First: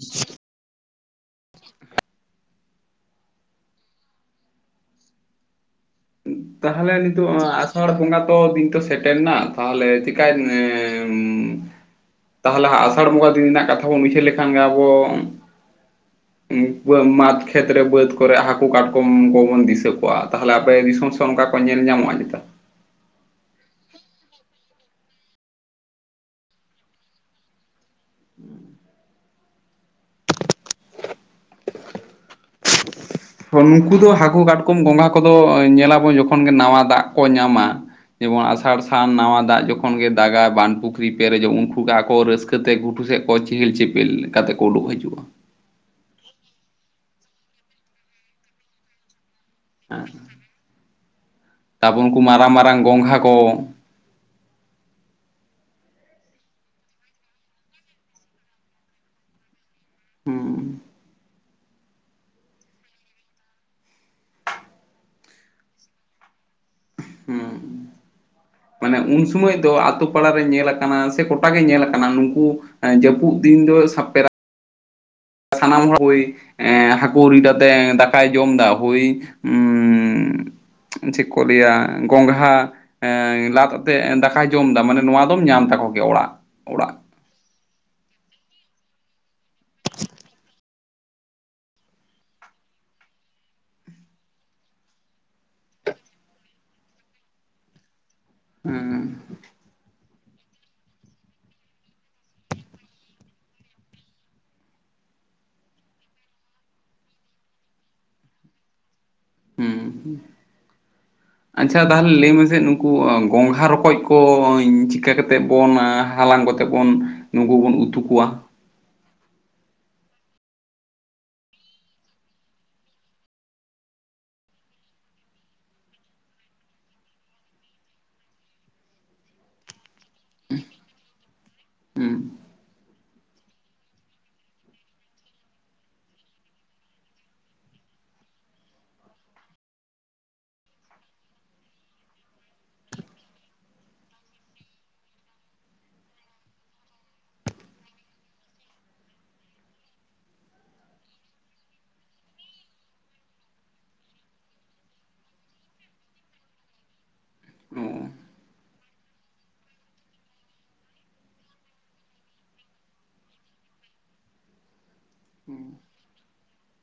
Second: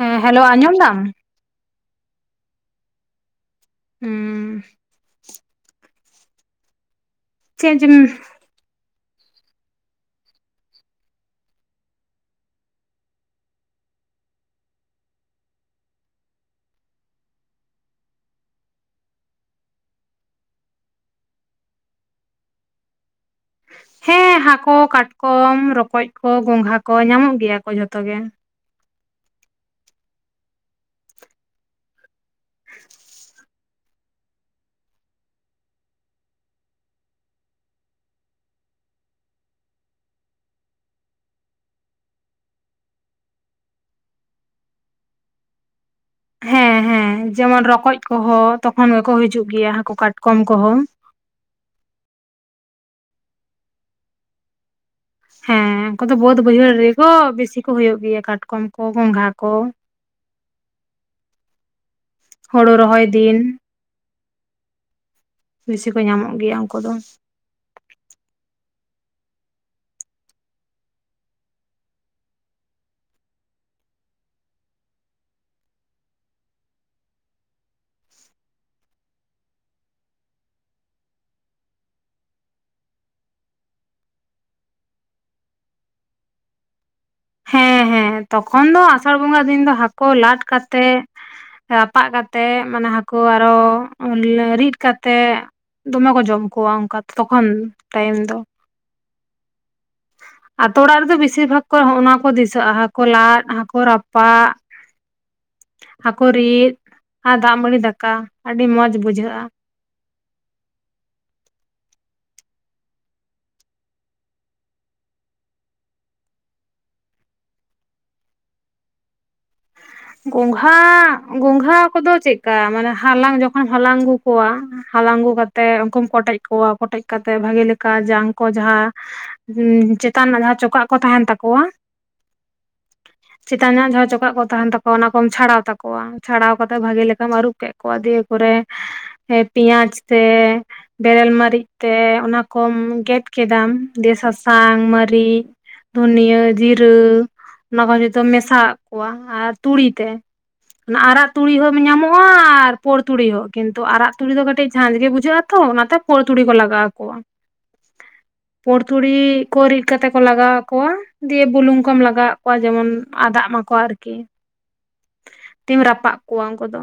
ᱦᱮᱸ ᱦᱮᱞᱳ ᱟᱸᱡᱚᱢ ᱫᱟᱢ ᱦᱩᱻ ᱛᱟᱦᱚᱞᱮ ᱱᱤᱛᱚᱜ ᱪᱮᱫ ᱟᱥᱟᱲ ᱵᱚᱸᱜᱟ ᱛᱚ ᱫᱤᱱ ᱛᱚ ᱥᱮᱴᱮᱨ ᱮᱱᱟ ᱛᱟᱦᱚᱞᱮ ᱪᱤᱠᱟᱧ ᱛᱟᱦᱚᱞᱮ ᱟᱥᱟᱲ ᱵᱚᱸᱜᱟ ᱫᱤᱱ ᱨᱮᱱᱟᱜ ᱠᱟᱛᱷᱟ ᱵᱚᱱ ᱩᱭᱦᱟᱹᱨ ᱞᱮᱠᱷᱟᱱ ᱜᱮ ᱟᱵᱚ ᱢᱩᱠᱩᱣᱟᱜ ᱢᱟᱫ ᱠᱷᱮᱛ ᱨᱮ ᱵᱟᱹᱫ ᱠᱚᱨᱮ ᱦᱟᱹᱠᱩ ᱠᱟᱴᱠᱚᱢ ᱠᱚᱵᱚᱱ ᱫᱤᱥᱟᱹ ᱠᱚᱣᱟ ᱛᱟᱦᱞᱮ ᱟᱯᱮ ᱫᱤᱥᱚᱢ ᱥᱮ ᱛᱚ ᱚᱱᱠᱟ ᱠᱚ ᱧᱮᱞ ᱧᱟᱢᱚᱜ-ᱟ ᱪᱮᱫᱟ ᱦᱮᱸ ᱦᱟᱹᱠᱩ ᱠᱟᱴᱠᱚᱢ ᱨᱚᱠᱚᱡ ᱠᱚ ᱜᱚᱝᱜᱷᱟ ᱠᱚ ᱧᱟᱢᱚᱜ ᱜᱮᱭᱟ ᱠᱚ ᱡᱷᱚᱛᱚ ᱜᱮ ᱱᱩᱠᱩ ᱫᱚ ᱦᱟᱹᱠᱩ ᱠᱟᱴᱠᱚᱢ ᱜᱚᱸᱜᱟ ᱠᱚᱫᱚ ᱧᱮᱞᱟᱵᱚᱱ ᱡᱚᱠᱷᱚᱱ ᱜᱮ ᱱᱟᱣᱟ ᱫᱟᱜ ᱠᱚ ᱧᱟᱢᱟ ᱡᱮᱢᱚᱱ ᱟᱥᱟᱲ ᱥᱟᱱ ᱱᱟᱣᱟ ᱫᱟᱜ ᱡᱚᱠᱷᱚᱱ ᱜᱮ ᱫᱟᱜᱟᱭ ᱵᱟᱱ ᱯᱩᱠᱷᱨᱤ ᱯᱮᱨᱮᱡᱚᱜ ᱩᱱᱠᱩ ᱜᱮ ᱟᱠᱚ ᱨᱟᱹᱥᱠᱟᱹ ᱪᱤᱠᱟᱹ ᱛᱮ ᱜᱷᱩᱴᱩ ᱥᱮᱫ ᱠᱚ ᱪᱮᱦᱮᱞ ᱪᱮᱯᱮᱞ ᱠᱟᱛᱮ ᱠᱚ ᱩᱰᱩᱠ ᱦᱤᱡᱩᱜ-ᱟ ᱦᱮᱸ ᱦᱮᱸ ᱡᱮᱢᱚᱱ ᱨᱚᱠᱚᱡ ᱠᱚᱦᱚᱸ ᱛᱚᱠᱷᱚᱱ ᱜᱮᱠᱚ ᱦᱤᱡᱩᱜ ᱜᱮᱭᱟ ᱦᱟᱹᱠᱩ ᱠᱟᱴᱠᱚᱢ ᱠᱚᱦᱚᱸ ᱛᱟᱵᱚᱱ ᱩᱱ ᱠᱚ ᱢᱟᱨᱟᱝ ᱢᱟᱨᱟᱝ ᱜᱚᱝᱜᱷᱟ ᱠᱚ ᱦᱮᱸ ᱩᱱᱠᱩ ᱫᱚ ᱵᱟᱹᱫᱽ ᱵᱟᱹᱭᱦᱟᱹᱲ ᱨᱮᱜᱚ ᱵᱮᱥᱤ ᱠᱚ ᱦᱩᱭᱩᱜ ᱜᱮᱭᱟ ᱠᱟᱴᱠᱚᱢ ᱠᱚ ᱜᱚᱸᱜᱷᱟ ᱠᱚ ᱦᱩ ᱦᱳᱲᱳ ᱨᱚᱦᱚᱭ ᱫᱤᱱ ᱵᱮᱥᱤ ᱠᱚ ᱧᱟᱢᱚᱜ ᱜᱮᱭᱟ ᱩᱱᱠᱩ ᱫᱚ ᱦᱩ ᱢᱟᱱᱮ ᱩᱱ ᱥᱚᱢᱚᱭ ᱫᱚ ᱟᱛᱳ ᱯᱟᱲᱟᱨ ᱨᱮ ᱧᱮᱞᱞᱟ ᱟᱠᱟᱱᱟ ᱥᱮ ᱜᱴᱟᱜ ᱜᱮ ᱧᱮᱞ ᱟᱠᱟᱱᱟ ᱱᱩᱠᱩ ᱮ ᱡᱟᱹᱯᱩᱫ ᱫᱤᱱ ᱫᱚ ᱥᱟᱯᱮᱨᱟ ᱥᱟᱱᱟᱢ ᱦᱟ ᱵᱩᱭ ᱮ ᱦᱟᱹᱠᱩ ᱨᱤᱫ ᱟᱛᱮ ᱫᱟᱠᱟᱭ ᱡᱚᱢ ᱫᱟ ᱦᱩᱭ ᱩᱻ ᱪᱤᱜ ᱠᱚ ᱞᱤᱭᱟ ᱜᱚᱝᱜᱷᱟ ᱞᱟᱫ ᱟᱛᱮᱜ ᱫᱟᱠᱟᱭ ᱡᱚᱢ ᱮᱫᱟ ᱢᱟᱱᱮ ᱱᱚᱣᱟ ᱫᱚᱢ ᱧᱟᱢ ᱛᱟᱠᱚ ᱜᱮ ᱚᱲᱟᱜ ᱚᱲᱟᱜ ᱦᱮᱸ ᱦᱮᱸ ᱛᱚᱠᱷᱚᱱ ᱫᱚ ᱟᱥᱟᱲ ᱵᱚᱸᱜᱟ ᱫᱤᱱ ᱫᱚ ᱦᱟᱹᱠᱩ ᱞᱟᱫ ᱠᱟᱛᱮᱜ ᱨᱟᱯᱟᱜ ᱠᱟᱛᱮᱜ ᱢᱟᱱᱮ ᱦᱟᱹᱠᱩ ᱟᱨᱚ ᱨᱤᱫ ᱠᱟᱛᱮᱜ ᱫᱚᱢᱮ ᱠᱚ ᱡᱚᱢ ᱠᱚᱣᱟ ᱚᱱᱠᱟᱛ ᱛᱚᱠᱷᱚᱱ ᱴᱟᱭᱤᱢ ᱫᱚ ᱦᱩ ᱟᱹᱛᱩ ᱚᱲᱟᱜ ᱨᱮᱫᱚ ᱵᱤᱥᱤᱨ ᱵᱷᱟᱜᱽ ᱠᱚ ᱚᱱᱟ ᱠᱚ ᱫᱤᱥᱟᱹᱜ-ᱟ ᱦᱟᱹᱠᱩ ᱞᱟᱫ ᱦᱟᱹᱠᱩ ᱨᱟᱯᱟᱜ ᱦᱟᱹᱠᱩ ᱨᱤᱫ ᱟᱨ ᱫᱟᱜ ᱢᱟᱹᱲᱤ ᱫᱟᱠᱟ ᱟᱹᱰᱤ ᱢᱚᱸᱡᱽ ᱵᱩᱡᱷᱟᱹᱜ-ᱟ ᱦᱩ ᱟᱪᱪᱷᱟ ᱛᱟᱦᱚᱞᱮ ᱞᱟᱹᱭ ᱢᱮᱥᱮ ᱱᱩᱠᱩ ᱜᱚᱝᱜᱷᱟ ᱨᱚᱠᱚᱡ ᱠᱚᱧ ᱪᱤᱠᱟᱹ ᱠᱟᱛᱮᱫ ᱵᱚᱱ ᱦᱟᱞᱟᱝ ᱠᱚᱛᱮ ᱵᱚᱱ ᱱᱩᱠᱩ ᱵᱩᱱ ᱩᱛᱩ ᱠᱚᱣᱟ ᱜᱚᱝᱜᱷᱟ ᱜᱚᱝᱜᱷᱟ ᱠᱚᱫᱚ ᱪᱮᱫᱠᱟ ᱢᱟᱱᱮ ᱦᱟᱞᱟᱝ ᱡᱚᱠᱷᱚᱱ ᱦᱟᱞᱟᱝ ᱟᱹᱜᱩ ᱠᱚᱣᱟ ᱦᱟᱞᱟᱝ ᱟᱹᱜᱩ ᱠᱟᱛᱮᱜ ᱩᱱᱠᱩᱢ ᱠᱚᱴᱮᱡ ᱠᱚᱣᱟ ᱠᱚᱴᱮᱡ ᱠᱟᱛᱮᱜ ᱵᱷᱟᱜᱤ ᱞᱮᱠᱟ ᱡᱟᱝ ᱠᱚ ᱡᱟᱦᱟ ᱩ ᱪᱮᱛᱟᱱ ᱱᱟᱫᱷᱟ ᱡᱟᱦᱟᱸ ᱪᱚᱠᱟᱜ ᱠᱚ ᱛᱟᱦᱮᱱ ᱛᱟᱠᱚᱣᱟ ᱦᱩᱸ ᱪᱮᱛᱟᱱ ᱱᱟᱜ ᱡᱟᱦᱟ ᱪᱚᱠᱟᱜ ᱠᱚ ᱛᱟᱦᱮᱱ ᱛᱟᱠ ᱠᱚ ᱚᱱᱟ ᱠᱚᱢ ᱪᱷᱟᱲᱟᱣ ᱛᱟᱠᱚᱣᱟ ᱪᱷᱟᱲᱟᱣ ᱠᱟᱛᱮ ᱵᱷᱟᱜᱤ ᱞᱮᱠᱟᱢ ᱟᱹᱨᱩᱵ ᱠᱮᱫ ᱠᱚᱣᱟ ᱫᱤᱭᱮ ᱠᱚᱨᱮ ᱦᱮ ᱯᱮᱭᱟᱡᱽ ᱛᱮ ᱵᱮᱨᱮᱞ ᱢᱟᱹᱨᱤᱜ ᱛᱮ ᱚᱱᱟ ᱠᱚᱢ ᱜᱮᱫ ᱠᱮᱫᱟᱢ ᱫᱮᱭᱮ ᱥᱟᱥᱟᱝ ᱢᱟᱹᱨᱤᱜ ᱫᱷᱩᱱᱭᱟᱹ ᱡᱤᱨᱟᱹ ᱚᱱᱟ ᱠᱚ ᱡᱚᱛᱚ ᱢᱮᱥᱟᱣᱟᱜ ᱠᱚᱣᱟ ᱟᱨ ᱛᱩᱲᱤᱛᱮ ᱚᱱᱟ ᱟᱨᱟᱜ ᱛᱩᱲᱤ ᱦᱚᱸ ᱧᱟᱢᱚᱜᱼᱟ ᱟᱨ ᱯᱳᱨ ᱛᱩᱲᱤ ᱦᱚᱸ ᱠᱤᱱᱛᱩ ᱟᱨᱟᱜ ᱛᱩᱲᱤ ᱫᱚ ᱠᱟᱹᱴᱤᱡ ᱡᱷᱟᱸᱡ ᱜᱮ ᱵᱩᱡᱷᱟᱹᱜᱼᱟ ᱛᱚ ᱚᱱᱟᱛᱮ ᱯᱳᱲ ᱛᱩᱲᱤ ᱠᱚ ᱞᱟᱜᱟᱣ ᱟᱠᱚᱣᱟ ᱚ ᱯᱳᱲ ᱛᱩᱲᱤ ᱠᱚ ᱨᱤᱫ ᱠᱟᱛᱮ ᱠᱚ ᱞᱟᱜᱟᱣ ᱟᱠᱚᱣᱟ ᱫᱤᱭᱮ ᱵᱩᱞᱩᱝ ᱠᱚᱢ ᱞᱟᱜᱟᱣᱟᱫ ᱠᱚᱣᱟ ᱡᱮᱢᱚᱱ ᱟᱫᱟᱜ ᱢᱟᱠᱚ ᱟᱨᱠᱤ ᱦᱩᱸ ᱛᱤᱢ ᱨᱟᱯᱟᱜ ᱠᱚᱣᱟ ᱩᱱᱠᱩ ᱫᱚ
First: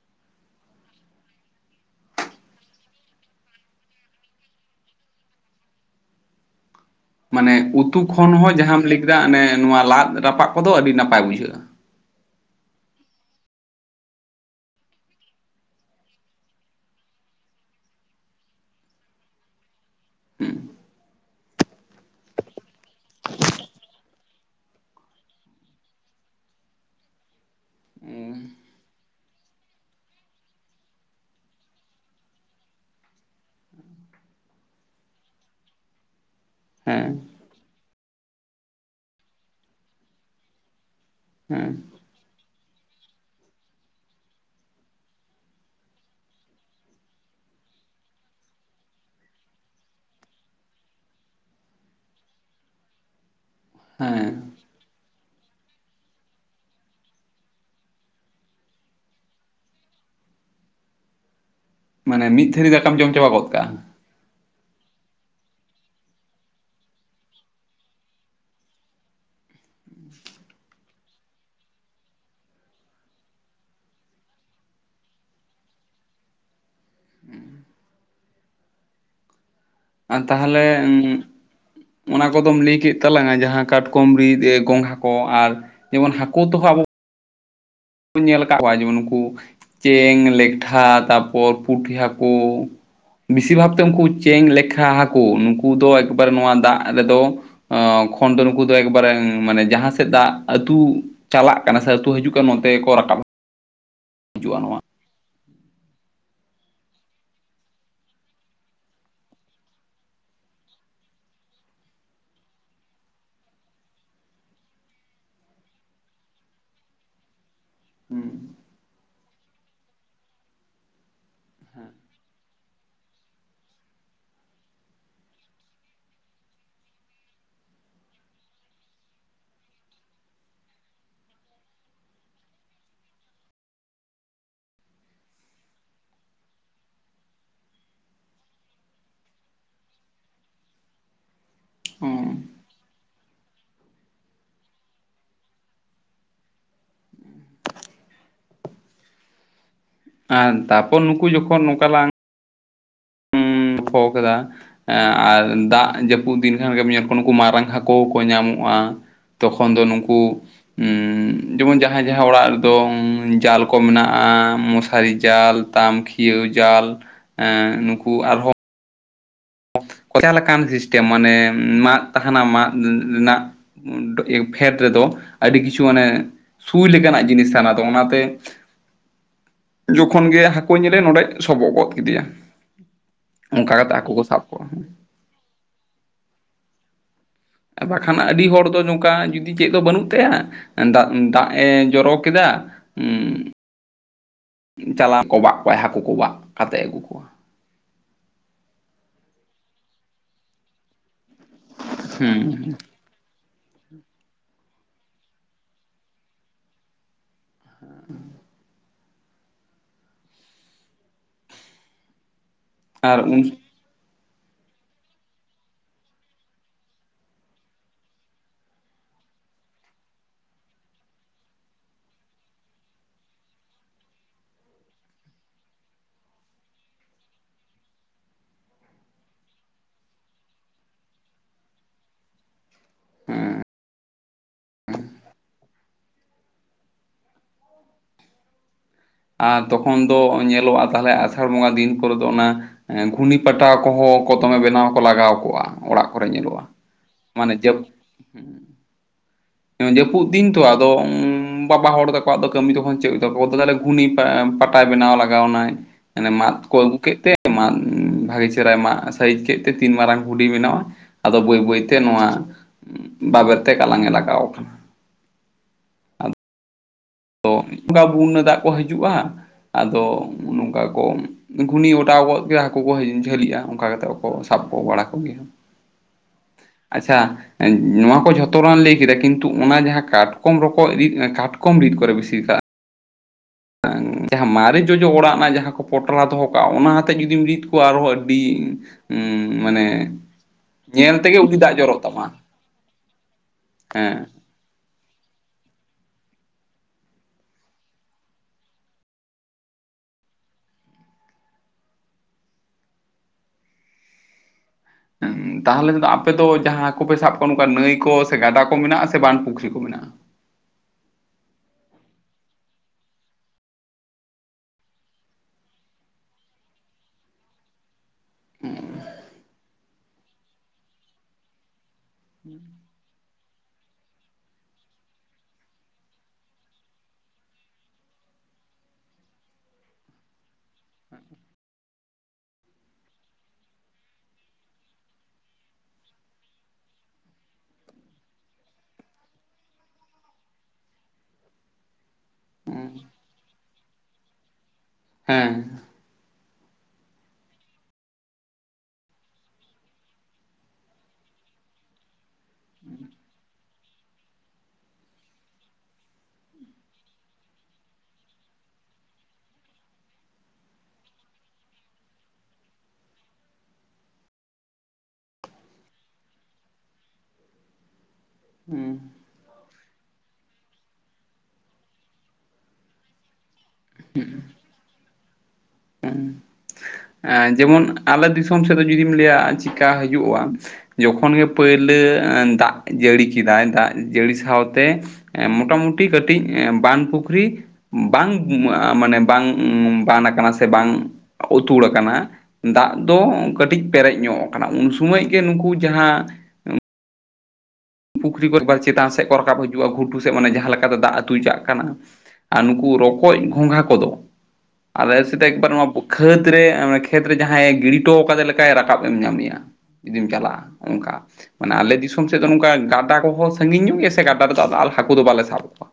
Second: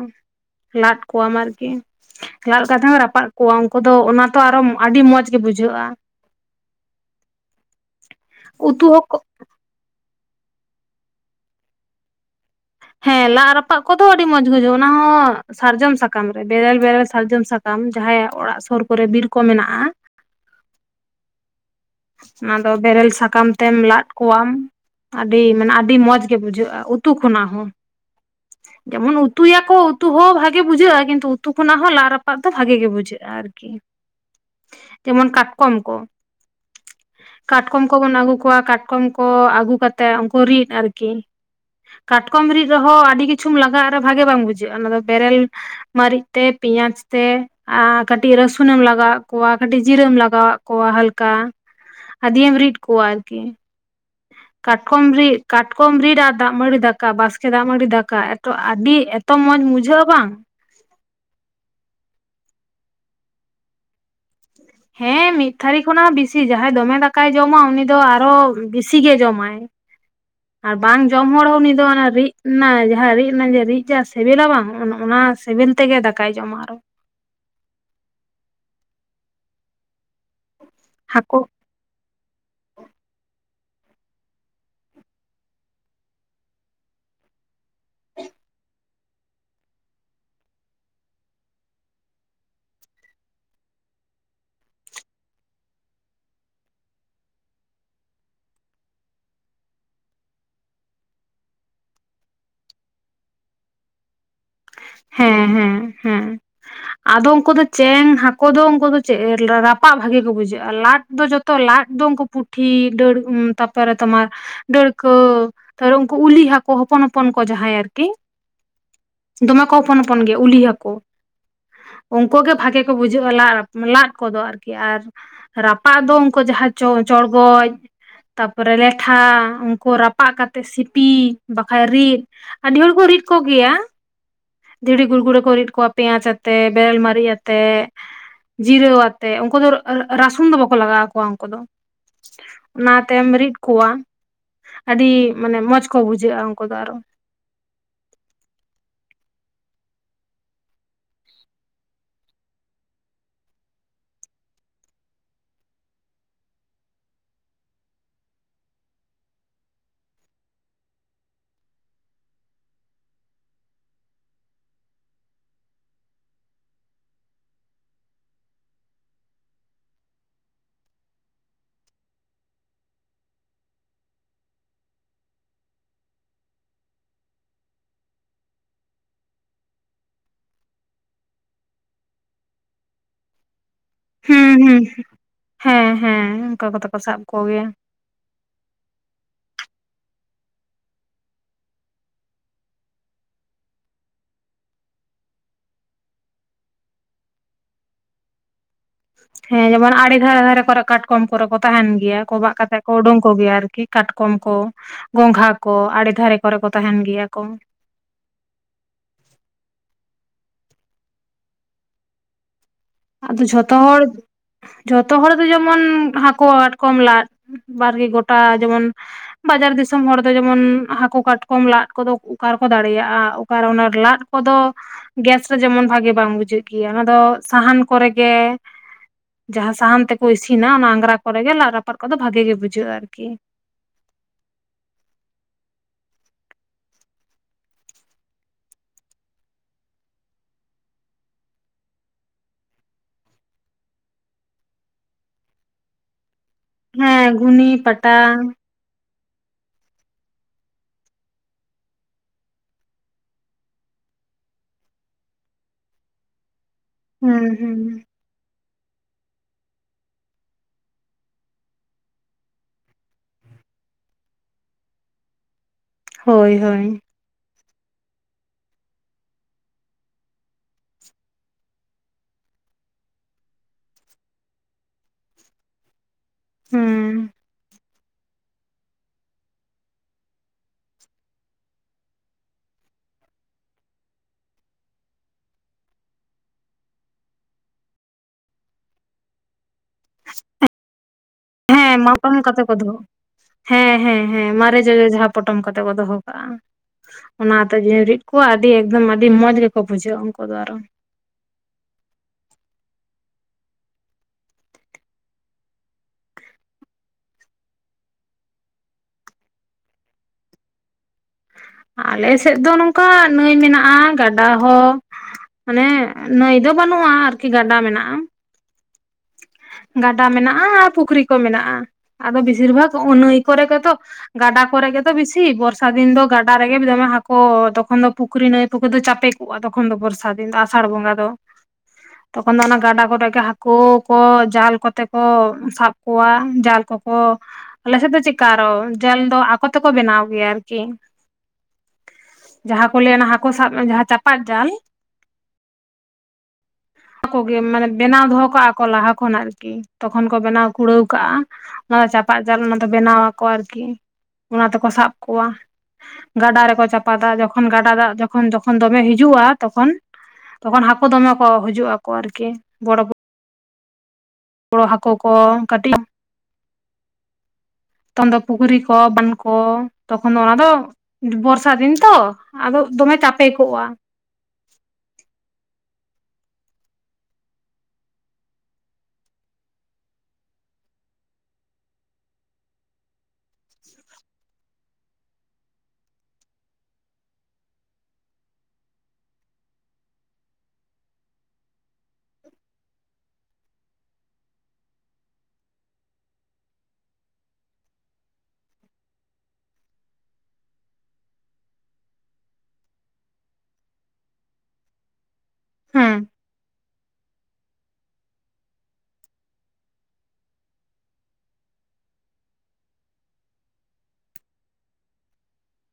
ᱞᱟᱫ ᱠᱚᱣᱟᱢ ᱟᱨᱠᱤ ᱞᱟᱫ ᱠᱟᱛᱮ ᱨᱟᱯᱟᱜ ᱠᱚᱣᱟ ᱩᱱᱠᱩ ᱫᱚ ᱚᱱᱟᱛᱚ ᱟᱨᱚ ᱟᱹᱰᱤ ᱢᱚᱸᱡᱽ ᱜᱮ ᱵᱩᱡᱷᱟᱹᱜᱼᱟ ᱢᱟᱱᱮ ᱩᱛᱩ ᱠᱷᱚᱱ ᱦᱚᱸ ᱩᱛᱩ ᱡᱟᱦᱟᱸᱟᱢ ᱞᱟᱹᱭ ᱠᱮᱫᱟ ᱦᱚᱸᱠᱚ ᱚᱱᱮ ᱱᱚᱣᱟ ᱞᱟᱫ ᱨᱟᱯᱟᱜ ᱠᱚᱫᱚ ᱟᱹᱰᱤ ᱱᱟᱯᱟᱭ ᱵᱩᱡᱷᱟᱹᱜᱼᱟ ᱦᱮᱸ ᱞᱟᱜ ᱨᱟᱯᱟᱜ ᱠᱚᱫᱚ ᱟᱹᱰᱤ ᱢᱚᱸᱡᱽ ᱜᱩᱡᱩᱜᱼᱟ ᱚᱱᱟ ᱦᱚᱸ ᱥᱟᱨᱡᱚᱢ ᱥᱟᱠᱟᱢ ᱨᱮ ᱵᱮᱨᱮᱞ ᱵᱮᱨᱮᱞ ᱥᱟᱨᱡᱚᱢ ᱥᱟᱠᱟᱢ ᱡᱟᱦᱟᱸᱭᱟᱜ ᱚᱲᱟᱜ ᱥᱩᱨ ᱠᱚᱨᱮ ᱵᱤᱨ ᱠᱚ ᱢᱮᱱᱟᱜᱼᱟ ᱦᱩᱸ ᱚᱱᱟ ᱫᱚ ᱵᱮᱨᱮᱞ ᱥᱟᱠᱟᱢ ᱛᱮᱢ ᱞᱟᱫ ᱠᱚᱣᱟᱢ ᱟᱹᱰᱤ ᱢᱟᱱᱮ ᱟᱹᱰᱤ ᱢᱚᱡᱽ ᱜᱮ ᱵᱩᱡᱷᱟᱹᱜᱼᱟ ᱩᱛᱩ ᱠᱷᱚᱱᱟᱜ ᱦᱚᱸ ᱡᱮᱢᱚᱱ ᱩᱛᱩᱭᱟᱠᱚ ᱩᱛᱩ ᱦᱚᱸ ᱵᱷᱟᱜᱮ ᱵᱩᱡᱷᱟᱹᱜᱼᱟ ᱠᱤᱱᱛᱩ ᱩᱛᱩ ᱠᱷᱚᱱᱟᱜ ᱦᱚᱸ ᱞᱟ ᱨᱟᱯᱟᱜ ᱫᱚ ᱵᱷᱟᱜᱮ ᱜᱮ ᱵᱩᱡᱷᱟᱹ ᱟᱨᱠᱤ ᱡᱮᱢᱚᱱ ᱠᱟᱴᱠᱚᱢ ᱠᱚ ᱦᱮᱸ ᱠᱟᱴᱠᱚᱢ ᱠᱚᱵᱚᱱ ᱟᱹᱜᱩ ᱠᱚᱣᱟ ᱠᱟᱴᱠᱚᱢ ᱠᱚ ᱟᱹᱜᱩ ᱠᱟᱛᱮᱜ ᱩᱱᱠᱩ ᱨᱤᱫ ᱟᱨᱠᱤ ᱦᱮᱸ ᱠᱟᱴᱠᱚᱢ ᱨᱤᱫ ᱨᱮᱦᱚᱸ ᱟᱹᱰᱤ ᱠᱤᱪᱷᱩᱢ ᱞᱟᱜᱟᱜ ᱨᱮ ᱵᱷᱟᱜᱮ ᱵᱟᱝ ᱵᱩᱡᱷᱟᱹᱜᱼᱟ ᱚᱱᱟ ᱫᱚ ᱵᱮᱨᱮᱞ ᱢᱟᱹᱨᱤᱪ ᱛᱮ ᱯᱮᱭᱟᱡᱽ ᱛᱮ ᱟᱨ ᱠᱟᱴᱤᱡ ᱨᱟᱹᱨᱟᱥᱚᱱᱢ ᱞᱟᱜᱟᱣᱟᱫ ᱠᱚᱣᱟ ᱠᱟ. ᱴᱤᱡ ᱡᱤᱨᱟᱹᱢ ᱞᱟᱜᱟᱣᱟᱫ ᱠᱚᱣᱟ ᱦᱟᱞᱠᱟ ᱟᱫᱤᱭᱮᱢ ᱨᱤᱫ ᱠᱚᱣᱟ ᱟᱨᱠᱤ ᱦᱮᱸ ᱠᱟᱴᱠᱚᱢ ᱨᱤᱫ ᱠᱟᱴᱠᱚᱢ ᱨᱤᱫ ᱟᱨ ᱫᱟᱜ ᱢᱟᱹᱲᱤ ᱫᱟᱠᱟ ᱵᱟᱥᱠᱮ ᱫᱟᱜ ᱢᱟᱹᱲᱤ ᱫᱟᱠᱟ ᱮᱛᱚ ᱟᱹᱰᱤ ᱛᱚ ᱢᱚᱸᱡᱽ ᱵᱩᱡᱷᱟᱹᱜᱼᱟ ᱵᱟᱝ ᱢᱟᱱᱮ ᱢᱤᱫ ᱛᱷᱟᱹᱨᱤ ᱫᱟᱠᱟᱢ ᱡᱚᱢ ᱪᱟᱵᱟ ᱜᱚᱫ ᱠᱟᱜᱼᱟ ᱦᱮᱸ ᱢᱤᱫ ᱛᱷᱟᱹᱨᱤ ᱠᱷᱚᱱᱟᱜ ᱵᱤᱥᱤ ᱡᱟᱦᱟᱸᱭ ᱫᱚᱢᱮ ᱫᱟᱠᱟᱭ ᱡᱚᱢᱟ ᱩᱱᱤ ᱫᱚ ᱟᱨᱚ ᱵᱤᱥᱤ ᱜᱮ ᱡᱚᱢᱟᱭ ᱟᱨ ᱵᱟᱝ ᱡᱚᱢ ᱦᱚᱲ ᱦᱚᱸ ᱱᱤᱛ ᱚᱱᱟ ᱨᱤᱫ ᱨᱮᱱᱟᱜ ᱡᱟᱦᱟᱸ ᱨᱤᱫ ᱨᱮᱱᱟᱜ ᱨᱤᱫ ᱡᱟ ᱥᱮ ᱥᱤᱵᱤᱞᱟ ᱵᱟᱝ ᱚᱱᱟ ᱥᱤᱵᱤᱞ ᱛᱮᱜᱮ ᱫᱟᱠᱟᱭ ᱡᱚᱢᱟ ᱟᱨᱚ ᱟᱨ ᱛᱟᱦᱚᱞᱮ ᱦᱟᱠᱳ ᱚᱱᱟ ᱠᱚᱫᱚᱢ ᱞᱟᱹᱭ ᱠᱮᱫ ᱛᱟᱞᱟᱝᱟ ᱡᱟᱦᱟᱸ ᱠᱟᱴᱠᱚᱢ ᱨᱤᱫ ᱜᱚᱝᱜᱷᱟ ᱠᱚ ᱟᱨ ᱡᱮᱢᱚᱱ ᱦᱟᱠᱳ ᱛᱚ ᱦᱟᱜ ᱟᱵᱚ ᱧᱮᱞ ᱠᱟᱜ ᱠᱚᱣᱟ ᱡᱮᱢᱚᱱ ᱱᱩᱠᱩ ᱪᱮᱝ ᱞᱮᱴᱷᱟ ᱛᱟᱨᱯᱚᱨ ᱯᱩᱴᱷᱤ ᱦᱟᱠᱳ ᱵᱮᱥᱤ ᱵᱷᱟᱵ ᱛᱮ ᱩᱱᱠᱩ ᱪᱮᱝ ᱞᱮᱠᱷᱟ ᱦᱟᱠᱳ ᱱᱩᱠᱩ ᱫᱚ ᱮᱠᱵᱟᱨᱮ ᱱᱚᱣᱟ ᱫᱟᱜ ᱨᱮᱫᱚ ᱠᱷᱚᱱ ᱫᱚ ᱱᱩᱠᱩ ᱫᱚ ᱮᱠᱵᱟᱨᱮ ᱢᱟᱱᱮ ᱡᱟᱦᱟᱸ ᱥᱮᱫ ᱫᱟᱜ ᱟᱹᱛᱩ ᱪᱟᱞᱟᱜ ᱠᱟᱱᱟ ᱥᱮ ᱟᱹᱛᱩ ᱦᱤᱡᱩᱜ ᱠᱟᱱᱟ ᱱᱚᱛᱮ ᱜᱮᱠᱚ ᱨᱟᱠᱟᱵ ᱦᱤᱡᱩᱜᱼᱟ ᱱᱚᱣᱟ ᱦᱮᱸ ᱦᱮᱸ ᱦᱮᱸ ᱟᱫᱚ ᱩᱱᱠᱩ ᱫᱚ ᱪᱮᱝ ᱦᱟᱠᱳ ᱫᱚ ᱩᱱᱠᱩ ᱫᱚ ᱨᱟᱯᱟᱜ ᱵᱷᱟᱜᱮ ᱠᱚ ᱵᱩᱡᱷᱟᱹᱜᱼᱟ ᱞᱟᱫ ᱫᱚ ᱡᱚᱛᱚ ᱛᱚ ᱞᱟᱫ ᱫᱚ ᱩᱱᱠᱩ ᱯᱩᱴᱷᱤ ᱰᱟ. ᱲᱠᱟ. ᱛᱟᱨᱯᱚᱨᱮ ᱛᱚᱢᱟᱨ ᱰᱟᱹᱲᱠᱟᱹ ᱛᱮ ᱩᱱᱠᱩ ᱩᱞᱤ ᱦᱟᱹᱠᱩ ᱦᱚᱯᱚᱱ ᱦᱚᱯᱚᱱ ᱠᱚ ᱡᱟᱦᱟᱸᱭ ᱟᱨᱠᱤ ᱫᱚᱢᱮ ᱠᱚ ᱦᱚᱯᱚᱱ ᱦᱚᱯᱚᱱ ᱜᱮᱭᱟ ᱩᱞᱤ ᱦᱟᱠᱳ ᱦᱮᱸ [inaudible] ᱩᱱᱠᱩ ᱜᱮ ᱵᱷᱟᱜᱮ ᱠᱚ ᱵᱩᱡᱷᱟᱹᱜᱼᱟ ᱞᱟ ᱞᱟᱫ ᱠᱚᱫᱚ ᱟᱨᱠᱤ ᱟᱨ ᱨᱟᱯᱟᱜ ᱫᱚ ᱩᱱᱠᱩ ᱡᱟᱦᱟᱸ ᱪᱚᱲᱜᱚᱡ ᱛᱟᱯᱚᱨᱮ ᱞᱮᱴᱷᱟ ᱩᱱᱠᱩ ᱨᱟᱯᱟᱜ ᱠᱟᱛᱮᱫ ᱥᱤᱯᱤ ᱵᱟᱠᱷᱟᱱ ᱨᱤᱫ ᱟᱹᱰᱤ ᱦᱚᱲ ᱠᱚ ᱨᱤᱫ ᱠᱚᱜᱮᱭᱟ ᱫᱷᱤᱲᱤ ᱜᱩᱲᱜᱩᱲ ᱨᱮᱠᱚ ᱨᱤᱫ ᱠᱚᱣᱟ ᱯᱮᱸᱭᱟᱪ ᱟᱛᱮᱜ ᱵᱮᱨᱮᱞ ᱢᱟᱨᱤᱡ ᱟᱛᱮᱜ ᱡᱤᱨᱟᱹᱣ ᱟᱛᱮ ᱩᱱᱠᱩ ᱫᱚ ᱨᱟᱹᱥᱩᱱ ᱫᱚ ᱵᱟᱠᱚ ᱞᱟᱜᱟᱣ ᱟᱠᱚᱣᱟ ᱩᱱᱠᱩ ᱫᱚ ᱦᱮᱸ ᱚᱱᱟᱛᱮᱢ ᱨᱤᱫ ᱠᱚᱣᱟ ᱟᱹᱰᱤ ᱢᱟᱱᱮ ᱢᱚᱸᱡᱽ ᱠᱚ ᱵᱩᱡᱷᱟᱹᱜᱼᱟ ᱩᱱᱠᱩ ᱫᱚ ᱟᱨᱦᱚ ᱟᱨ ᱛᱟᱯᱚᱨ ᱱᱩᱠᱩ ᱡᱚᱠᱷᱚᱱ ᱱᱚᱝᱠᱟ ᱞᱟᱝ ᱠᱷᱚ ᱠᱮᱫᱟ ᱮᱸᱜ ᱟᱨ ᱫᱟᱜ ᱡᱟᱹᱯᱩᱫ ᱫᱤᱱ ᱠᱷᱟᱱ ᱜᱮᱢ ᱧᱮᱞ ᱠᱚᱣᱟ ᱱᱩᱠᱩ ᱢᱟᱨᱟᱝ ᱦᱟᱹᱠᱩ ᱠᱚ ᱧᱟᱢᱚᱜ-ᱟ᱾ ᱛᱚᱠᱷᱚᱱ ᱫᱚ ᱱᱩᱠᱩ ᱩᱸᱜ ᱡᱮᱢᱚᱱ ᱡᱟᱦᱟᱸᱭ ᱡᱟᱦᱟᱸ ᱚᱲᱟᱜ ᱨᱮᱫᱚ ᱡᱟᱞ ᱠᱚ ᱢᱮᱱᱟᱜ-ᱟ ᱢᱚᱥᱟᱨᱤ ᱡᱟᱞ ᱛᱟᱢ ᱠᱷᱤᱭᱟᱹ ᱡᱟᱞ ᱮᱸᱜ ᱱᱩᱠᱩ ᱟᱨᱦᱚᱸ ᱠᱷᱚᱪᱟ ᱞᱮᱠᱟᱱ ᱥᱤᱥᱴᱮᱢ ᱢᱟᱱᱮ ᱢᱟᱫ ᱛᱟᱦᱮᱱᱟ ᱢᱟᱫ ᱨᱮᱱᱟᱜ ᱯᱷᱮᱰ ᱨᱮᱫᱚ ᱟᱹᱰᱤ ᱠᱤᱪᱷᱩ ᱟᱱᱮ ᱥᱩᱭ ᱞᱮᱠᱟᱱᱟᱜ ᱡᱤᱱᱤᱥ ᱥᱟᱱᱟ ᱠᱚ ᱚᱱᱟ ᱛᱮ ᱡᱚᱠᱷᱚᱱ ᱜᱮ ᱦᱟᱹᱠᱩ ᱧᱮᱞᱮ ᱱᱚᱰᱮ ᱥᱚᱵᱚᱜ ᱜᱚᱫ ᱠᱮᱫᱮᱭᱟ ᱚᱱᱠᱟ ᱠᱟᱛᱮ ᱦᱟᱹᱠᱩ ᱠᱚ ᱥᱟᱵ ᱠᱚᱣᱟ ᱦᱩᱸ-ᱦᱩᱸ ᱦᱮᱸᱻᱦᱮᱸᱻ ᱚᱱᱠᱟ ᱠᱚᱛᱮ ᱠᱚ ᱥᱟᱵ ᱠᱚ ᱜᱮᱭᱟ᱾ ᱵᱟᱠᱷᱟᱱ ᱟᱹᱰᱤ ᱦᱚᱲ ᱫᱚ ᱱᱚᱝᱠᱟ ᱡᱩᱫᱤ ᱪᱮᱫ ᱫᱚ ᱵᱟᱹᱱᱩᱜ ᱛᱟᱭᱟ ᱫᱟᱜ ᱮ ᱡᱚᱨᱚ ᱠᱮᱫᱟ ᱪᱮᱫ ᱦᱚᱸ ᱵᱟᱝ ᱟᱸᱡᱚᱢᱚᱜ ᱠᱟᱱᱟ ᱾ ᱪᱟᱞᱟᱣ ᱠᱚᱵᱟᱜ ᱦᱟᱹᱠᱩ ᱠᱩᱠᱩᱵᱟᱜ ᱠᱟᱛᱮᱫ ᱮ ᱟᱹᱜᱩ ᱠᱚᱣᱟ ᱦᱮᱸ ᱡᱮᱢᱚᱱ ᱟᱲᱮ ᱫᱷᱟᱨᱮ-ᱫᱷᱟᱨᱮ ᱠᱚᱨᱮ ᱠᱟᱴᱠᱚᱢ ᱠᱚᱨᱮ ᱠᱚ ᱛᱟᱦᱮᱱ ᱜᱮᱭᱟ ᱠᱚᱵᱟᱜ ᱦᱩᱸ ᱠᱟᱛᱮᱫ ᱠᱚ ᱩᱰᱩᱝ ᱠᱚ ᱜᱮᱭᱟ ᱟᱨᱠᱤ ᱠᱟᱴᱠᱚᱢ ᱠᱚ ᱜᱚᱝᱜᱷᱟ ᱠᱚ ᱟᱲᱮ ᱫᱷᱟᱨᱮ ᱠᱚᱨᱮ ᱠᱚ ᱛᱟᱦᱮᱱ ᱜᱮᱭᱟ ᱠᱚ ᱪᱮᱫ ᱦᱚᱸ ᱵᱟᱝ ᱟᱸᱡᱚᱢᱚᱜ ᱠᱟᱱᱟ ᱟᱨ ᱩᱱ ᱟᱫᱚ ᱡᱷᱚᱛᱚ ᱦᱚᱲ- ᱡᱷᱚᱛᱚ ᱦᱚᱲ ᱫᱚ ᱡᱮᱢᱚᱱ ᱦᱟᱹᱠᱩ, ᱠᱚᱴᱠᱚᱢ ᱞᱟᱫ ᱵᱟᱨᱜᱮ ᱜᱚᱴᱟ ᱡᱮᱢᱚᱱ ᱵᱟᱡᱟᱨ ᱫᱤᱥᱚᱢ ᱦᱚᱲ ᱫᱚ ᱡᱮᱢᱚᱱ ᱦᱟᱹᱠᱩ, ᱠᱟᱴᱠᱚᱢ ᱞᱟᱫ ᱠᱚᱫᱚ ᱚᱠᱟ ᱨᱮᱠᱚ ᱫᱟᱲᱮᱭᱟᱜ-ᱟ ᱚᱠᱟ ᱨᱮ ᱚᱱᱟ ᱞᱟᱫ ᱠᱚᱫᱚ ᱜᱮᱥ ᱨᱮ ᱡᱮᱢᱚᱱ ᱵᱷᱟᱹᱜᱤ ᱵᱟᱝ ᱵᱩᱡᱷᱟᱹᱜ ᱜᱮᱭᱟ ᱚᱱᱟ ᱫᱚ ᱥᱟᱦᱟᱱ ᱠᱚᱨᱮ ᱜᱮ ᱡᱟᱦᱟᱸ ᱥᱟᱦᱟᱱ ᱛᱮᱠᱚ ᱤᱥᱤᱱᱟ ᱚᱱᱟ ᱟᱝᱜᱨᱟ ᱠᱚᱨᱮ ᱜᱮ ᱞᱟᱜ ᱨᱟᱯᱟᱜ ᱠᱚᱫᱚ ᱵᱷᱟᱜᱤ ᱜᱮ ᱵᱩᱡ ᱡᱷᱟᱹᱜ-ᱟ ᱟᱨᱠᱤ ᱪᱮᱫ ᱦᱚᱸ ᱵᱟᱝ ᱟᱸᱡᱚᱢᱚᱜ ᱠᱟᱱᱟ ᱟᱨ ᱛᱚᱠᱷᱚᱱ ᱫᱚ ᱧᱮᱞᱚᱜ-ᱟ ᱛᱟᱦᱚᱞᱮ ᱟᱥᱟᱲ ᱵᱚᱸᱜᱟ ᱫᱤᱱ ᱠᱚᱨᱮ ᱫᱚ ᱚᱱᱟ ᱜᱷᱩᱱᱤ ᱯᱟᱴᱟᱣ ᱠᱚᱦᱚᱸ ᱠᱚ ᱫᱚᱢᱮ ᱵᱮᱱᱟᱣ ᱠᱚ ᱞᱟᱜᱟᱣ ᱠᱚᱜ-ᱟ ᱚᱲᱟᱜ ᱠᱚᱨᱮ ᱧᱮᱞᱚᱜ-ᱟ᱾ ᱦᱮᱸᱻ ᱜᱷᱩᱱᱤ ᱯᱟᱴᱟ ᱦᱮᱸ ᱡᱟᱹᱯᱩᱫ ᱫᱤᱱ ᱛᱚ ᱟᱫᱚ ᱵᱟᱵᱟ ᱦᱚᱲ ᱛᱟᱠᱚᱣᱟᱜ ᱫᱚ ᱠᱟᱹᱢᱤ ᱛᱚᱠᱷᱚᱱ ᱪᱟᱹᱜ ᱛᱟᱠᱚᱣᱟ ᱛᱟᱦᱚᱞᱮ ᱜᱷᱩᱱᱤ ᱯᱟ, ᱯᱟᱴᱟᱭ ᱵᱮᱱᱟᱣ ᱞᱟᱜᱟᱣᱱᱟᱭ ᱮᱱᱮ ᱢᱟᱫ ᱠᱚ ᱟᱹᱜᱩ ᱠᱮᱫ ᱛᱮ ᱦᱩᱸ ᱢᱟᱫ ᱦᱩᱸ ᱵᱷᱟᱜᱮ ᱴᱷᱤᱠ ᱛᱮᱨᱟᱭ ᱢᱟᱜᱽ ᱥᱟᱭᱤᱡ ᱠᱮᱫ ᱛᱮ ᱛᱤᱱ ᱢᱟᱨᱟᱝ ᱦᱩᱰᱤ ᱵᱮᱱᱟᱣᱟ ᱟᱫᱚ ᱵᱟᱹᱭ-ᱵᱟᱹᱭ ᱛᱮ ᱱᱚᱣᱟ ᱵᱟᱵᱮᱨ ᱛᱮ ᱜᱟᱞᱟᱝ ᱮ ᱞᱟᱜᱟᱣ ᱟᱠᱟᱱᱟ᱾ ᱦᱚᱭ-ᱦᱚᱭ ᱛᱚ ᱚᱝᱜᱟ ᱵᱩᱱᱩ ᱱᱟᱜ ᱫᱟᱜ ᱠᱚ ᱦᱤᱡᱩᱜ-ᱟ ᱟᱫᱚ ᱱᱚᱝᱠᱟ ᱠᱚ ᱜᱷᱩᱱᱤ ᱚᱰᱟᱣ ᱜᱚᱫ ᱠᱮᱫᱟ ᱦᱟᱹᱠᱩ ᱠᱚ ᱡᱷᱟᱹᱞᱤᱜ-ᱟ ᱚᱱᱠᱟ ᱠᱟᱛᱮᱜ ᱠᱚ ᱥᱟᱵ ᱠᱚ ᱵᱟᱲᱟ ᱠᱚ ᱜᱮᱭᱟ᱾ ᱪᱮᱫ ᱦᱚᱸ ᱵᱟᱝ ᱟᱸᱡᱚᱢᱚᱜ ᱠᱟᱱᱟ ᱟᱪᱷᱟ ᱮᱱᱫ ᱱᱚᱣᱟ ᱠᱚ ᱡᱷᱚᱛᱚ ᱨᱟᱱ ᱞᱟᱹᱭ ᱠᱮᱫᱟ ᱠᱤᱱᱛᱩ ᱚᱱᱟ ᱡᱟᱦᱟᱸ ᱠᱟᱴᱠᱚᱢ ᱨᱚᱠᱚᱡ ᱨᱤᱫ, ᱠᱟᱴᱠᱚᱢ ᱨᱤᱫ ᱠᱚᱨᱮ ᱵᱤᱥᱤᱨ ᱠᱟᱜ ᱡᱟᱦᱟᱸ ᱢᱟᱨᱮ ᱡᱚᱡᱚ ᱚᱲᱟᱜ ᱨᱮᱱᱟᱜ ᱡᱟᱦᱟᱸ ᱠᱚ ᱯᱚᱴᱨᱟ ᱫᱚᱦᱚ ᱠᱟᱜ-ᱟ, ᱚᱱᱟ ᱦᱚᱛᱮᱡ ᱡᱩᱫᱤᱢ ᱨᱤᱫ ᱠᱚᱣᱟ ᱟᱨᱦᱚᱸ ᱟᱹᱰᱤ ᱩᱸᱜ ᱢᱟᱱᱮ ᱧᱮᱞ ᱛᱮᱜᱮ ᱩᱞᱤ ᱫᱟᱜ ᱦᱮᱸᱻ ᱡᱚᱨᱚᱜ ᱛᱟᱢᱟ ᱢᱟᱯᱟᱝ ᱠᱟᱛᱮ ᱠᱚ ᱫᱚᱦᱚ ᱦᱮᱸᱻ ᱦᱮᱸᱻ, ᱦᱮᱸ ᱦᱮᱸᱻ ᱢᱟᱨᱮ ᱡᱚᱡᱚ ᱡᱟᱦᱟᱸ ᱯᱚᱴᱚᱢ ᱠᱟᱛᱮ ᱵᱚ ᱫᱚᱦᱚ ᱠᱟᱜ-ᱟ᱾ ᱚᱱᱟ ᱛᱮ ᱡᱩᱫᱤᱢ ᱨᱤᱫ ᱠᱚᱣᱟ ᱟᱹᱰᱤ ᱮᱠᱫᱚᱢ ᱟᱹᱰᱤ ᱢᱚᱸᱡᱽ ᱜᱮᱠᱚ ᱵᱩᱡᱷᱟᱹᱜ-ᱟ ᱩᱱᱠᱩ ᱫᱚ ᱟᱨᱦᱚᱸ ᱮᱢ ᱛᱟᱦᱚᱞᱮ ᱫᱚ ᱟᱯᱮ ᱫᱚ ᱡᱟᱦᱟᱸ ᱦᱟᱹᱠᱩ ᱯᱮ ᱥᱟᱵ ᱠᱚᱣᱟ ᱱᱚᱝᱠᱟ ᱱᱟᱹᱭ ᱠᱚ ᱥᱮ ᱜᱟᱰᱟ ᱠᱚ ᱢᱮᱱᱟᱜ-ᱟ ᱥᱮ ᱵᱟᱸᱫᱽ ᱯᱩᱠᱷᱨᱤ ᱠᱚ ᱢᱮᱱᱟᱜ-ᱟ? ᱟᱞᱮ ᱥᱮᱫ ᱫᱚ ᱱᱚᱝᱠᱟ ᱱᱟᱹᱭ ᱢᱮᱱᱟᱜ-ᱟ ᱜᱟᱰᱟ ᱦᱚᱸ ᱢᱟᱱᱮ ᱱᱟᱹᱭ ᱫᱚ ᱵᱟᱹᱱᱩᱜ-ᱟ ᱟᱨᱠᱤ ᱜᱟᱰᱟ ᱢᱮᱱᱟᱜ-ᱟ᱾ ᱚᱸ ᱜᱟᱰᱟ ᱢᱮᱱᱟᱜ-ᱟ ᱟᱨ ᱯᱩᱠᱷᱨᱤ ᱠᱚ ᱢᱮᱱᱟᱜ-ᱟ ᱟᱫᱚ ᱵᱮᱥᱤᱨ ᱵᱷᱟᱜᱽ ᱩᱸ ᱱᱟᱹᱭ ᱠᱚᱨᱮ ᱜᱮᱛᱚ ᱜᱟᱰᱟ ᱠᱚᱨᱮ ᱜᱮᱛᱚ ᱵᱮᱥᱤ ᱵᱚᱨᱥᱟ ᱫᱤᱱ ᱫᱚ ᱜᱟᱰᱟ ᱨᱮᱜᱮ ᱫᱚᱢᱮ ᱦᱟᱠᱩ ᱛᱚᱠᱷᱚᱱ ᱫᱚ ᱯᱩᱠᱷᱨᱤ ᱱᱟᱹᱭ ᱯᱩᱠᱩ ᱫᱚ ᱪᱟᱯᱮ ᱠᱚᱜ-ᱟ ᱛᱚᱠᱷᱚᱱ ᱫᱚ ᱵᱚᱨᱥᱟ ᱫᱤᱱ ᱫᱚ ᱟᱥᱟᱲ ᱵᱚᱸᱜᱟ ᱫᱚ ᱛᱠᱷᱚᱱ ᱫᱚ ᱚᱱᱟ ᱜᱟᱰᱟ ᱠᱚᱨᱮ ᱜᱮ ᱦᱟᱠᱩ ᱠᱚ ᱡᱟᱞ ᱠᱚᱛᱮ ᱠᱚ ᱥᱟᱵ ᱠᱚᱣᱟ ᱡᱟᱞ ᱠᱚᱠᱚ ᱟᱞᱮ ᱥᱮᱫ ᱫᱚ ᱪᱮᱠᱟ ᱟᱨᱚ ᱡᱟᱞ ᱫᱚ ᱟᱠᱚ ᱛᱮᱠᱚ ᱵᱮᱱᱟᱣ ᱜᱮᱭᱟ ᱟᱨᱠᱤ ᱡᱟᱦᱟᱸ ᱠᱚ ᱞᱟᱹᱭᱟ ᱚᱱᱟ ᱦᱟᱹᱠᱩ ᱥᱟᱵ ᱡᱟᱦᱟᱸ ᱪᱟᱯᱟᱫ ᱡᱟᱞ ᱦᱮᱸ ᱾ ᱟᱠᱚᱜᱮ ᱢᱟᱱᱮ ᱵᱮᱱᱟᱣ ᱫᱚᱦᱚ ᱠᱟᱜᱼᱟ ᱼᱼ ᱠᱚ ᱞᱟᱦᱟ ᱠᱷᱚᱱ ᱟᱨᱠᱤ ᱛᱚᱠᱷᱚᱱ ᱠᱚ ᱵᱮᱱᱟᱣ ᱠᱩᱲᱟᱹᱣ ᱠᱟᱜᱼᱟᱼᱼ ᱚᱱᱟ ᱪᱟᱯᱟᱫ ᱡᱟᱞ ᱚᱱᱟ ᱫᱚ ᱵᱮᱱᱟᱣ ᱟᱠᱚ ᱟᱨᱠᱤ ᱚᱱᱟ ᱛᱮᱠᱚ ᱥᱟᱵ ᱠᱚᱣᱟ ᱾ ᱜᱟᱰᱟ ᱨᱮᱠᱚ ᱪᱟᱯᱟᱫᱟ ᱡᱚᱠᱷᱚᱱ ᱜᱟᱰᱟ ᱫᱟᱜ ᱡᱚᱠᱷᱚᱱ ᱡᱚᱠᱷᱚᱱ ᱫᱚᱢᱮ ᱦᱤᱡᱩᱜᱼᱟ ᱛᱚᱠᱷᱚᱱᱼᱼ ᱛᱚᱠᱷᱚᱱ ᱦᱟᱹᱠᱩ ᱫᱚᱢᱮ ᱠᱚ ᱦᱤᱡᱩᱜᱼᱟ ᱠᱚ ᱟᱨᱠᱤ ᱵᱚᱲᱚ ᱼᱼ ᱦᱟᱹᱠᱩ ᱠᱚ ᱠᱟᱹᱴᱤᱡᱼᱼ ᱱᱤᱛᱚᱸᱱ ᱫᱚ ᱯᱩᱠᱷᱨᱤ ᱦᱩᱸ ᱠᱚ ᱵᱟᱱ ᱠᱚ ᱾ ᱛᱚᱠᱷᱚᱱ ᱫᱚ ᱚᱱᱟ ᱫᱚ ᱵᱚᱨᱥᱟ ᱫᱤᱱ ᱛᱚ, ᱟᱫᱚ ᱫᱚᱢᱮ ᱪᱟᱯᱮ ᱠᱚᱜᱼᱟ ᱾ ᱦᱩᱸᱜᱩᱸ ᱾ ᱦᱩᱸ ᱩᱸ ᱡᱮᱢᱚᱱ ᱟᱞᱮ ᱫᱤᱥᱚᱢ ᱥᱮᱫ ᱫᱚ ᱡᱩᱫᱤᱢ ᱞᱟᱹᱭᱟ ᱪᱤᱠᱟ ᱦᱤᱡᱩᱜᱼᱟ? ᱡᱚᱠᱷᱚᱱ ᱜᱮ ᱯᱟᱹᱭᱞᱟᱹ ᱫᱟᱜ ᱡᱟᱹᱲᱤ ᱠᱮᱫᱟᱭ ᱫᱟᱜ ᱡᱟᱹᱲᱤ ᱥᱟᱶᱛᱮᱼᱼ ᱮᱸᱻ ᱢᱚᱴᱟᱢᱩᱴᱤ ᱠᱟᱹᱴᱤᱡ ᱮᱸ ᱵᱟᱱ ᱯᱩᱠᱷᱨᱤᱼᱼ ᱵᱟᱝ [unintelligible] ᱢᱟᱱᱮ ᱵᱟᱝ ᱵᱟᱱ ᱟᱠᱟᱱᱟ ᱥᱮ ᱵᱟᱝ ᱩᱛᱩᱲ ᱟᱠᱟᱱᱟ ᱾ ᱫᱟᱜ ᱫᱚ ᱠᱟᱹᱴᱤᱡ ᱯᱮᱨᱮᱡ ᱧᱚᱜ ᱠᱟᱱᱟ ᱩᱱ ᱥᱚᱢᱚᱭ ᱜᱮ ᱱᱩᱠᱩ ᱡᱟᱦᱟᱸᱼᱼ ᱯᱩᱠᱷᱨᱤ ᱠᱚ ᱮᱵᱟᱨ ᱪᱮᱛᱟᱱ ᱥᱮᱫ ᱠᱚ ᱨᱟᱠᱟᱵ ᱦᱤᱡᱩᱜᱼᱟ ᱜᱷᱩᱴᱩ ᱥᱮᱫ ᱢᱟᱱᱮ ᱡᱟᱦᱟᱸ ᱞᱮᱠᱟᱛᱮ ᱫᱟᱜ ᱟᱛᱩ ᱪᱟᱜ ᱠᱟᱱᱟ ᱾ ᱟᱨ ᱱᱩᱠᱩ ᱨᱚᱠᱚᱡ ᱜᱷᱚᱸᱜᱷᱟ ᱠᱚᱫᱚ ᱟᱞᱮ ᱥᱮᱫ ᱫᱚ ᱮᱠᱵᱟᱨ ᱱᱚᱣᱟ ᱦᱮᱸ ᱠᱷᱟᱹᱛ ᱨᱮᱼᱼ ᱠᱷᱮᱛᱨᱮ ᱡᱟᱦᱟᱸᱭᱮ ᱜᱤᱰᱤ ᱦᱚᱴᱚ ᱟᱠᱟᱫᱮ ᱞᱮᱠᱟᱭ ᱨᱟᱠᱟᱵ ᱮᱢ ᱧᱟᱢᱮᱭᱟ ᱾ ᱡᱩᱫᱤᱢ ᱪᱟᱞᱟᱜᱼᱟ ᱚᱱᱠᱟ ᱢᱟᱱᱮ ᱟᱞᱮ ᱫᱤᱥᱚᱢ ᱥᱮᱫ ᱫᱚ ᱱᱚᱝᱠᱟ ᱼᱼ ᱜᱟᱰᱟ ᱠᱚᱦᱚᱸ ᱥᱟᱜᱤᱧ ᱧᱚᱜ ᱜᱮᱭᱟ ᱥᱮ ᱜᱟᱰᱟ ᱨᱮᱫᱚ ᱦᱟᱹᱠᱩ ᱫᱚ ᱵᱟᱞᱮ ᱥᱟᱵ ᱠᱚᱣᱟ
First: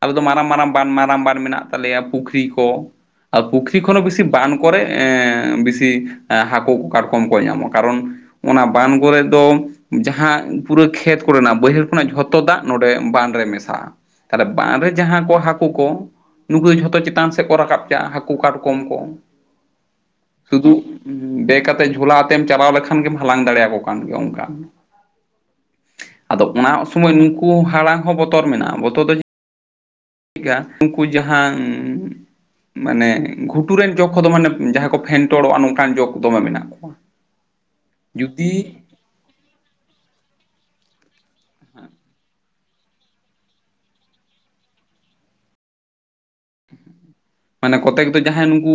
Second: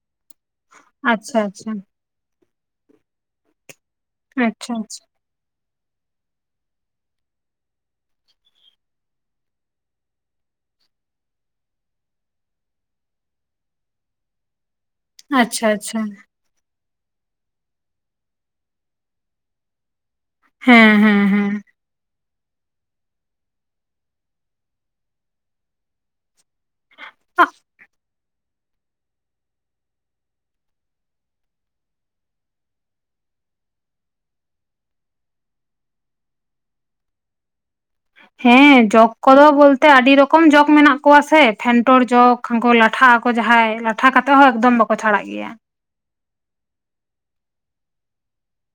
ᱟᱞᱮ ᱫᱚ ᱢᱟᱨᱟᱝ ᱼᱼ ᱢᱟᱨᱟᱝ ᱵᱟᱱ ᱟᱨᱟᱝ ᱵᱟᱱ ᱟᱪᱪᱷᱟ ᱢᱮᱱᱟᱜ ᱟᱪᱪᱷᱟ ᱛᱟᱞᱮᱭᱟ ᱯᱩᱠᱷᱨᱤ ᱠᱚ ᱼᱼ [unintelligible] ᱛᱠᱷᱚᱱ ᱫᱚ ᱵᱤᱥᱤ ᱵᱟᱱ ᱟᱪᱪᱷᱟ ᱠᱚᱨᱮ ᱮᱸᱻ ᱵᱤᱥᱤ ᱼᱼ ᱦᱟᱹᱠᱩ ᱠᱚ ᱠᱟᱴᱠᱚᱢ ᱠᱚ ᱧᱟᱢᱚᱜᱼᱟ ᱠᱟᱨᱚᱱ ᱚᱱᱟ ᱵᱟᱱ ᱠᱚᱨᱮ ᱫᱚ ᱡᱟᱦᱟᱸ ᱯᱩᱨᱟᱹ ᱠᱷᱮᱛᱼᱼ [unintelligible] ᱵᱟᱹᱭᱦᱟᱹᱲ ᱠᱷᱚᱱᱟᱜ ᱡᱷᱚᱛᱚ ᱫᱟᱜ ᱱᱚᱰᱮ ᱵᱟᱱ ᱨᱮ ᱢᱮᱥᱟᱜᱼᱟ ᱛᱟᱦᱚᱞᱮ ᱵᱟᱱ ᱨᱮᱼᱼ ᱡᱟᱦᱟᱸ ᱠᱚ ᱦᱟᱹᱠᱳ ᱟᱪᱪᱷᱟ ᱠᱚ ᱟᱪᱪᱷᱟ ᱼᱼ ᱱᱩᱠᱩ ᱫᱚ ᱡᱷᱚᱛᱚ ᱪᱮᱛᱟᱱ ᱥᱮᱫ ᱠᱚ ᱨᱟᱠᱟᱵ ᱪᱟᱼᱟ ᱦᱟᱹᱠᱩ ᱠᱟᱴᱠᱚᱢ ᱠᱚ ᱥᱩᱫᱩᱼᱼ ᱦᱮᱸ ᱦᱮᱸ ᱦᱮᱸ ᱵᱮᱜ ᱟᱛᱮᱫ ᱡᱷᱟᱞᱟ ᱟᱛᱮᱢ ᱪᱟᱞᱟᱣ ᱞᱮᱠᱷᱟᱱ ᱜᱮᱢ ᱦᱟᱞᱟᱝ ᱫᱟᱲᱮᱭᱟᱠᱚ ᱠᱟᱱ ᱜᱮᱭᱟ ᱚᱱᱠᱟᱱᱼᱼ ᱟᱫᱚ ᱚᱱᱟ ᱥᱚᱢᱚᱭ ᱱᱩᱠᱩ ᱦᱟᱲᱟᱝ ᱦᱚᱸ ᱵᱚᱛᱚᱨ ᱢᱮᱱᱟᱜᱼᱟ ᱵᱚᱛᱚᱨ ᱫᱚᱼᱼ [unintelligible] [unintelligible] ᱩᱱᱠᱩ ᱡᱟᱦᱟᱸᱼᱼ ᱢᱟᱱᱮ ᱜᱷᱩᱴᱩ ᱨᱮᱱ ᱡᱚᱜᱽ ᱠᱚᱫᱚ ᱢᱟᱱᱮ ᱡᱟᱦᱟᱸᱭ ᱠᱚ ᱯᱷᱮᱱᱴᱚᱲᱚᱜᱼᱟ ᱱᱚᱝᱠᱟᱱ ᱡᱚᱜᱽ ᱫᱚᱢᱮ ᱢᱮᱱᱟᱜ ᱠᱚᱣᱟ ᱾ ᱦᱮᱸ ᱡᱚᱠ ᱠᱚᱫᱚ ᱵᱚᱞᱛᱮ ᱟᱹᱰᱤ ᱨᱚᱠᱚᱢ ᱡᱚᱠ ᱢᱮᱱᱟᱜ ᱠᱚᱣᱟ ᱥᱮ ᱯᱷᱮᱱᱴᱚᱲ ᱡᱚᱠᱼᱼ ᱠᱷᱟᱱ ᱠᱚ ᱞᱟᱴᱷᱟᱜ ᱟᱠᱚ ᱡᱟᱦᱟᱸᱭ ᱞᱟᱴᱷᱟ ᱠᱟᱛᱮᱫ ᱦᱚᱸ ᱮᱠᱫᱚᱢ ᱵᱟᱠᱚ ᱪᱷᱟᱲᱟᱜ ᱜᱮᱭᱟ ᱾ ᱢᱟᱱᱮ ᱠᱚᱛᱮᱠ ᱫᱚ ᱡᱟᱦᱟᱸᱭ ᱱᱩᱠᱩ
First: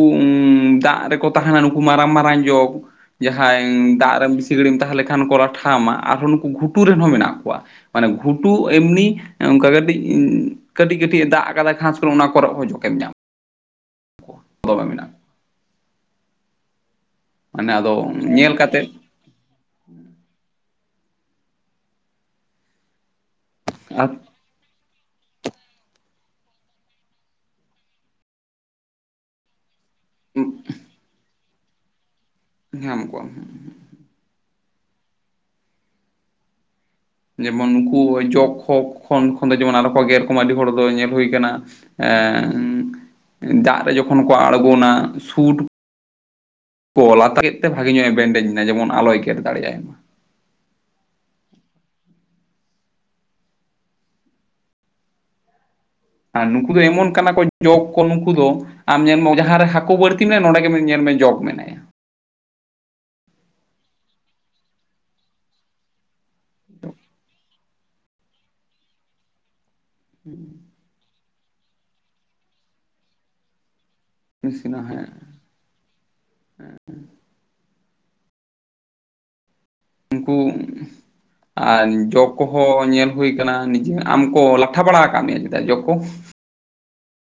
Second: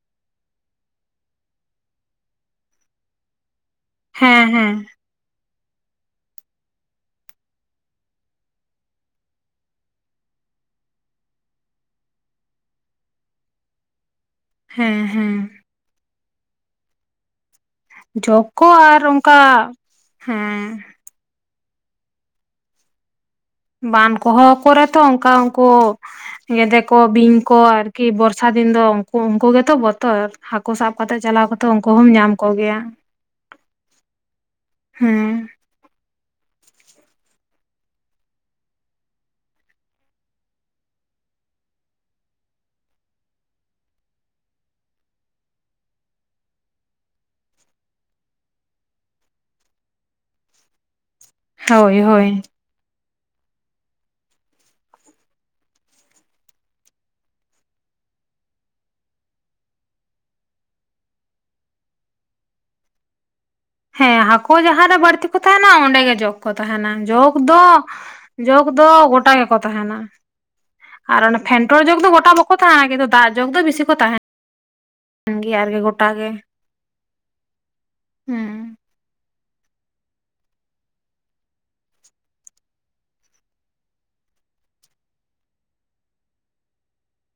ᱫᱟᱜ ᱨᱮᱠᱚ ᱛᱟᱦᱮᱱᱟ ᱱᱩᱠᱩ ᱢᱟᱨᱟᱝ ᱢᱟᱨᱟᱝ ᱡᱚᱠ ᱾ ᱡᱟᱦᱟᱸᱭ ᱫᱟᱜ ᱨᱮ ᱦᱮᱸ ᱵᱮᱥᱤ ᱦᱮᱸ ᱜᱷᱟᱹᱲᱤᱢ ᱛᱟᱦᱮᱸ ᱞᱮᱠᱷᱟᱱ ᱠᱚ ᱞᱟᱴᱷᱟ ᱟᱢᱟ, ᱟᱨᱦᱚᱸ ᱱᱩᱠᱩ ᱜᱷᱩᱴᱩ ᱨᱮᱱ ᱦᱚᱸ ᱢᱮᱱᱟᱜ ᱠᱚᱣᱟ ᱾ ᱢᱟᱱᱮ ᱜᱷᱩᱴᱩ ᱮᱢᱱᱤ ᱚᱱᱠᱟ ᱠᱟᱹᱴᱤᱡ ᱠᱟᱹᱴᱤᱡ ᱠᱟᱹᱴᱤᱡ ᱮ ᱫᱟᱜ ᱟᱠᱟᱫᱟᱭ ᱜᱷᱟᱥ ᱠᱚᱨᱮ ᱚᱱᱟᱼᱼ ᱠᱚᱨᱚᱜ ᱦᱚᱸ ᱡᱚᱠᱮᱢ ᱧᱟᱢᱟ ᱾ [unintelligible] ᱦᱮᱸ ᱦᱮᱸ ᱾ ᱢᱟᱱᱮ ᱟᱫᱚ ᱡᱚᱠ ᱧᱮᱞ ᱠᱚ ᱠᱟᱛᱮᱫ ᱟᱨ ᱚᱱᱠᱟ ᱦᱮᱸ ᱼᱼ ᱟᱨ ᱵᱟᱱ ᱠᱚᱦᱚ ᱠᱚᱨᱮ ᱛᱚ ᱚᱱᱠᱟ ᱩᱱᱠᱩᱼᱼ ᱧᱮᱰᱮ ᱠᱚ ᱵᱤᱧ ᱠᱚ ᱟᱨᱠᱤ ᱵᱚᱨᱥᱟ ᱫᱤᱱ ᱫᱚ ᱩᱱᱠᱩ ᱩᱱᱠᱩ ᱜᱮᱛᱚ ᱵᱚᱼᱼ ᱛᱚᱨ ᱦᱟᱹᱠᱩ ᱥᱟᱵ ᱠᱟᱛᱮᱜ ᱪᱟᱞᱟᱣ ᱠᱟᱛᱮᱜ ᱩᱱᱠᱩ ᱦᱚᱸᱢ ᱧᱟᱢ ᱠᱚ ᱜᱮᱭᱟ ᱾ ᱧᱟᱢ ᱠᱚᱣᱟᱢ ᱦᱮᱸ ᱾ ᱡᱮᱢᱚᱱ ᱩᱱᱠᱩ ᱡᱚᱜᱽ ᱠᱚ ᱠᱷᱚᱱ ᱠᱷᱚᱱ ᱫᱚ ᱡᱮᱢᱚᱱ ᱟᱞᱚ ᱠᱚ ᱜᱮᱨ ᱠᱚᱢᱟ ᱟᱹᱰᱤ ᱦᱚᱲ ᱫᱚ ᱧᱮᱞ ᱦᱩᱭ ᱠᱟᱱᱟᱼᱼ ᱮᱸᱻ ᱫᱟᱜ ᱨᱮ ᱡᱚᱠᱷᱚᱱ ᱠᱚ ᱟᱬᱜᱚᱱᱟ ᱥᱩᱴᱼᱼ [unintelligible] ᱛᱮ ᱵᱷᱟᱜᱮ ᱧᱚᱜ ᱮ ᱵᱮᱱᱰᱮᱡ ᱮᱱᱟ ᱡᱮᱢᱚᱱ ᱟᱞᱚᱭ ᱜᱮᱨ ᱫᱟᱲᱮᱭᱟᱭ ᱢᱟ ᱾ ᱦᱳᱭ ᱦᱳᱭ᱾ ᱟᱨ ᱱᱩᱠᱩ ᱫᱚ ᱮᱢᱚᱱ ᱠᱟᱱᱟ ᱠᱚ ᱡᱚᱜᱽ ᱠᱚ ᱱᱩᱠᱩ ᱫᱚ, ᱟᱢ ᱧᱮᱢᱚ ᱡᱟᱦᱟᱸ ᱨᱮ ᱦᱟᱹᱠᱩ ᱵᱟᱹᱲᱛᱤ ᱢᱮ ᱱᱚᱰᱮ ᱜᱮ ᱧᱮᱞ ᱢᱮ ᱡᱚᱜᱽ ᱢᱮᱱᱟᱭᱟ᱾ ᱦᱮᱸ ᱦᱟᱹᱠᱩ ᱡᱟᱦᱟ ᱨᱮ ᱵᱟᱹᱲᱛᱤ ᱠᱚ ᱛᱟᱦᱮᱱᱟ ᱚᱸᱰᱮ ᱜᱮ ᱡᱚᱜ ᱠᱚ ᱛᱟᱦᱮᱱᱟ᱾ ᱡᱚᱜ ᱫᱚ ᱡᱚᱜ ᱫᱚ ᱜᱚᱴᱟ ᱜᱮᱠᱚ ᱛᱟᱦᱮᱱᱟ᱾ [inaudible] ᱟᱨ ᱚᱱᱟ ᱯᱷᱮᱱᱴᱚᱞ ᱡᱚᱜᱽ ᱫᱚ ᱜᱚᱴᱟ ᱵᱟᱠᱚ ᱛᱟᱦᱮᱸᱱᱟ ᱠᱤᱱᱛᱩ ᱫᱟᱜ ᱡᱚᱜᱽ ᱫᱚ ᱵᱤᱥᱤ ᱠᱚ ᱛᱟᱦᱮᱸᱱᱟ᱾ [unintelligible] ᱠᱟᱱ ᱜᱮᱭᱟ ᱟᱨ ᱜᱮ ᱜᱚᱴᱟ ᱜᱮ ᱦᱩᱸ᱾ ᱩᱱᱠᱩ ᱟᱨ ᱡᱚᱜᱽ ᱠᱚᱦᱚᱸ ᱧᱮᱞ ᱦᱩᱭ ᱠᱟᱱᱟ ᱱᱤᱡᱮ, ᱟᱢ ᱠᱚ ᱞᱟᱴᱷᱟ ᱵᱟᱲᱟ ᱟᱠᱟᱫ ᱢᱮᱭᱟ ᱪᱮᱫᱟᱜ ᱡᱚᱜᱽ ᱠᱚ?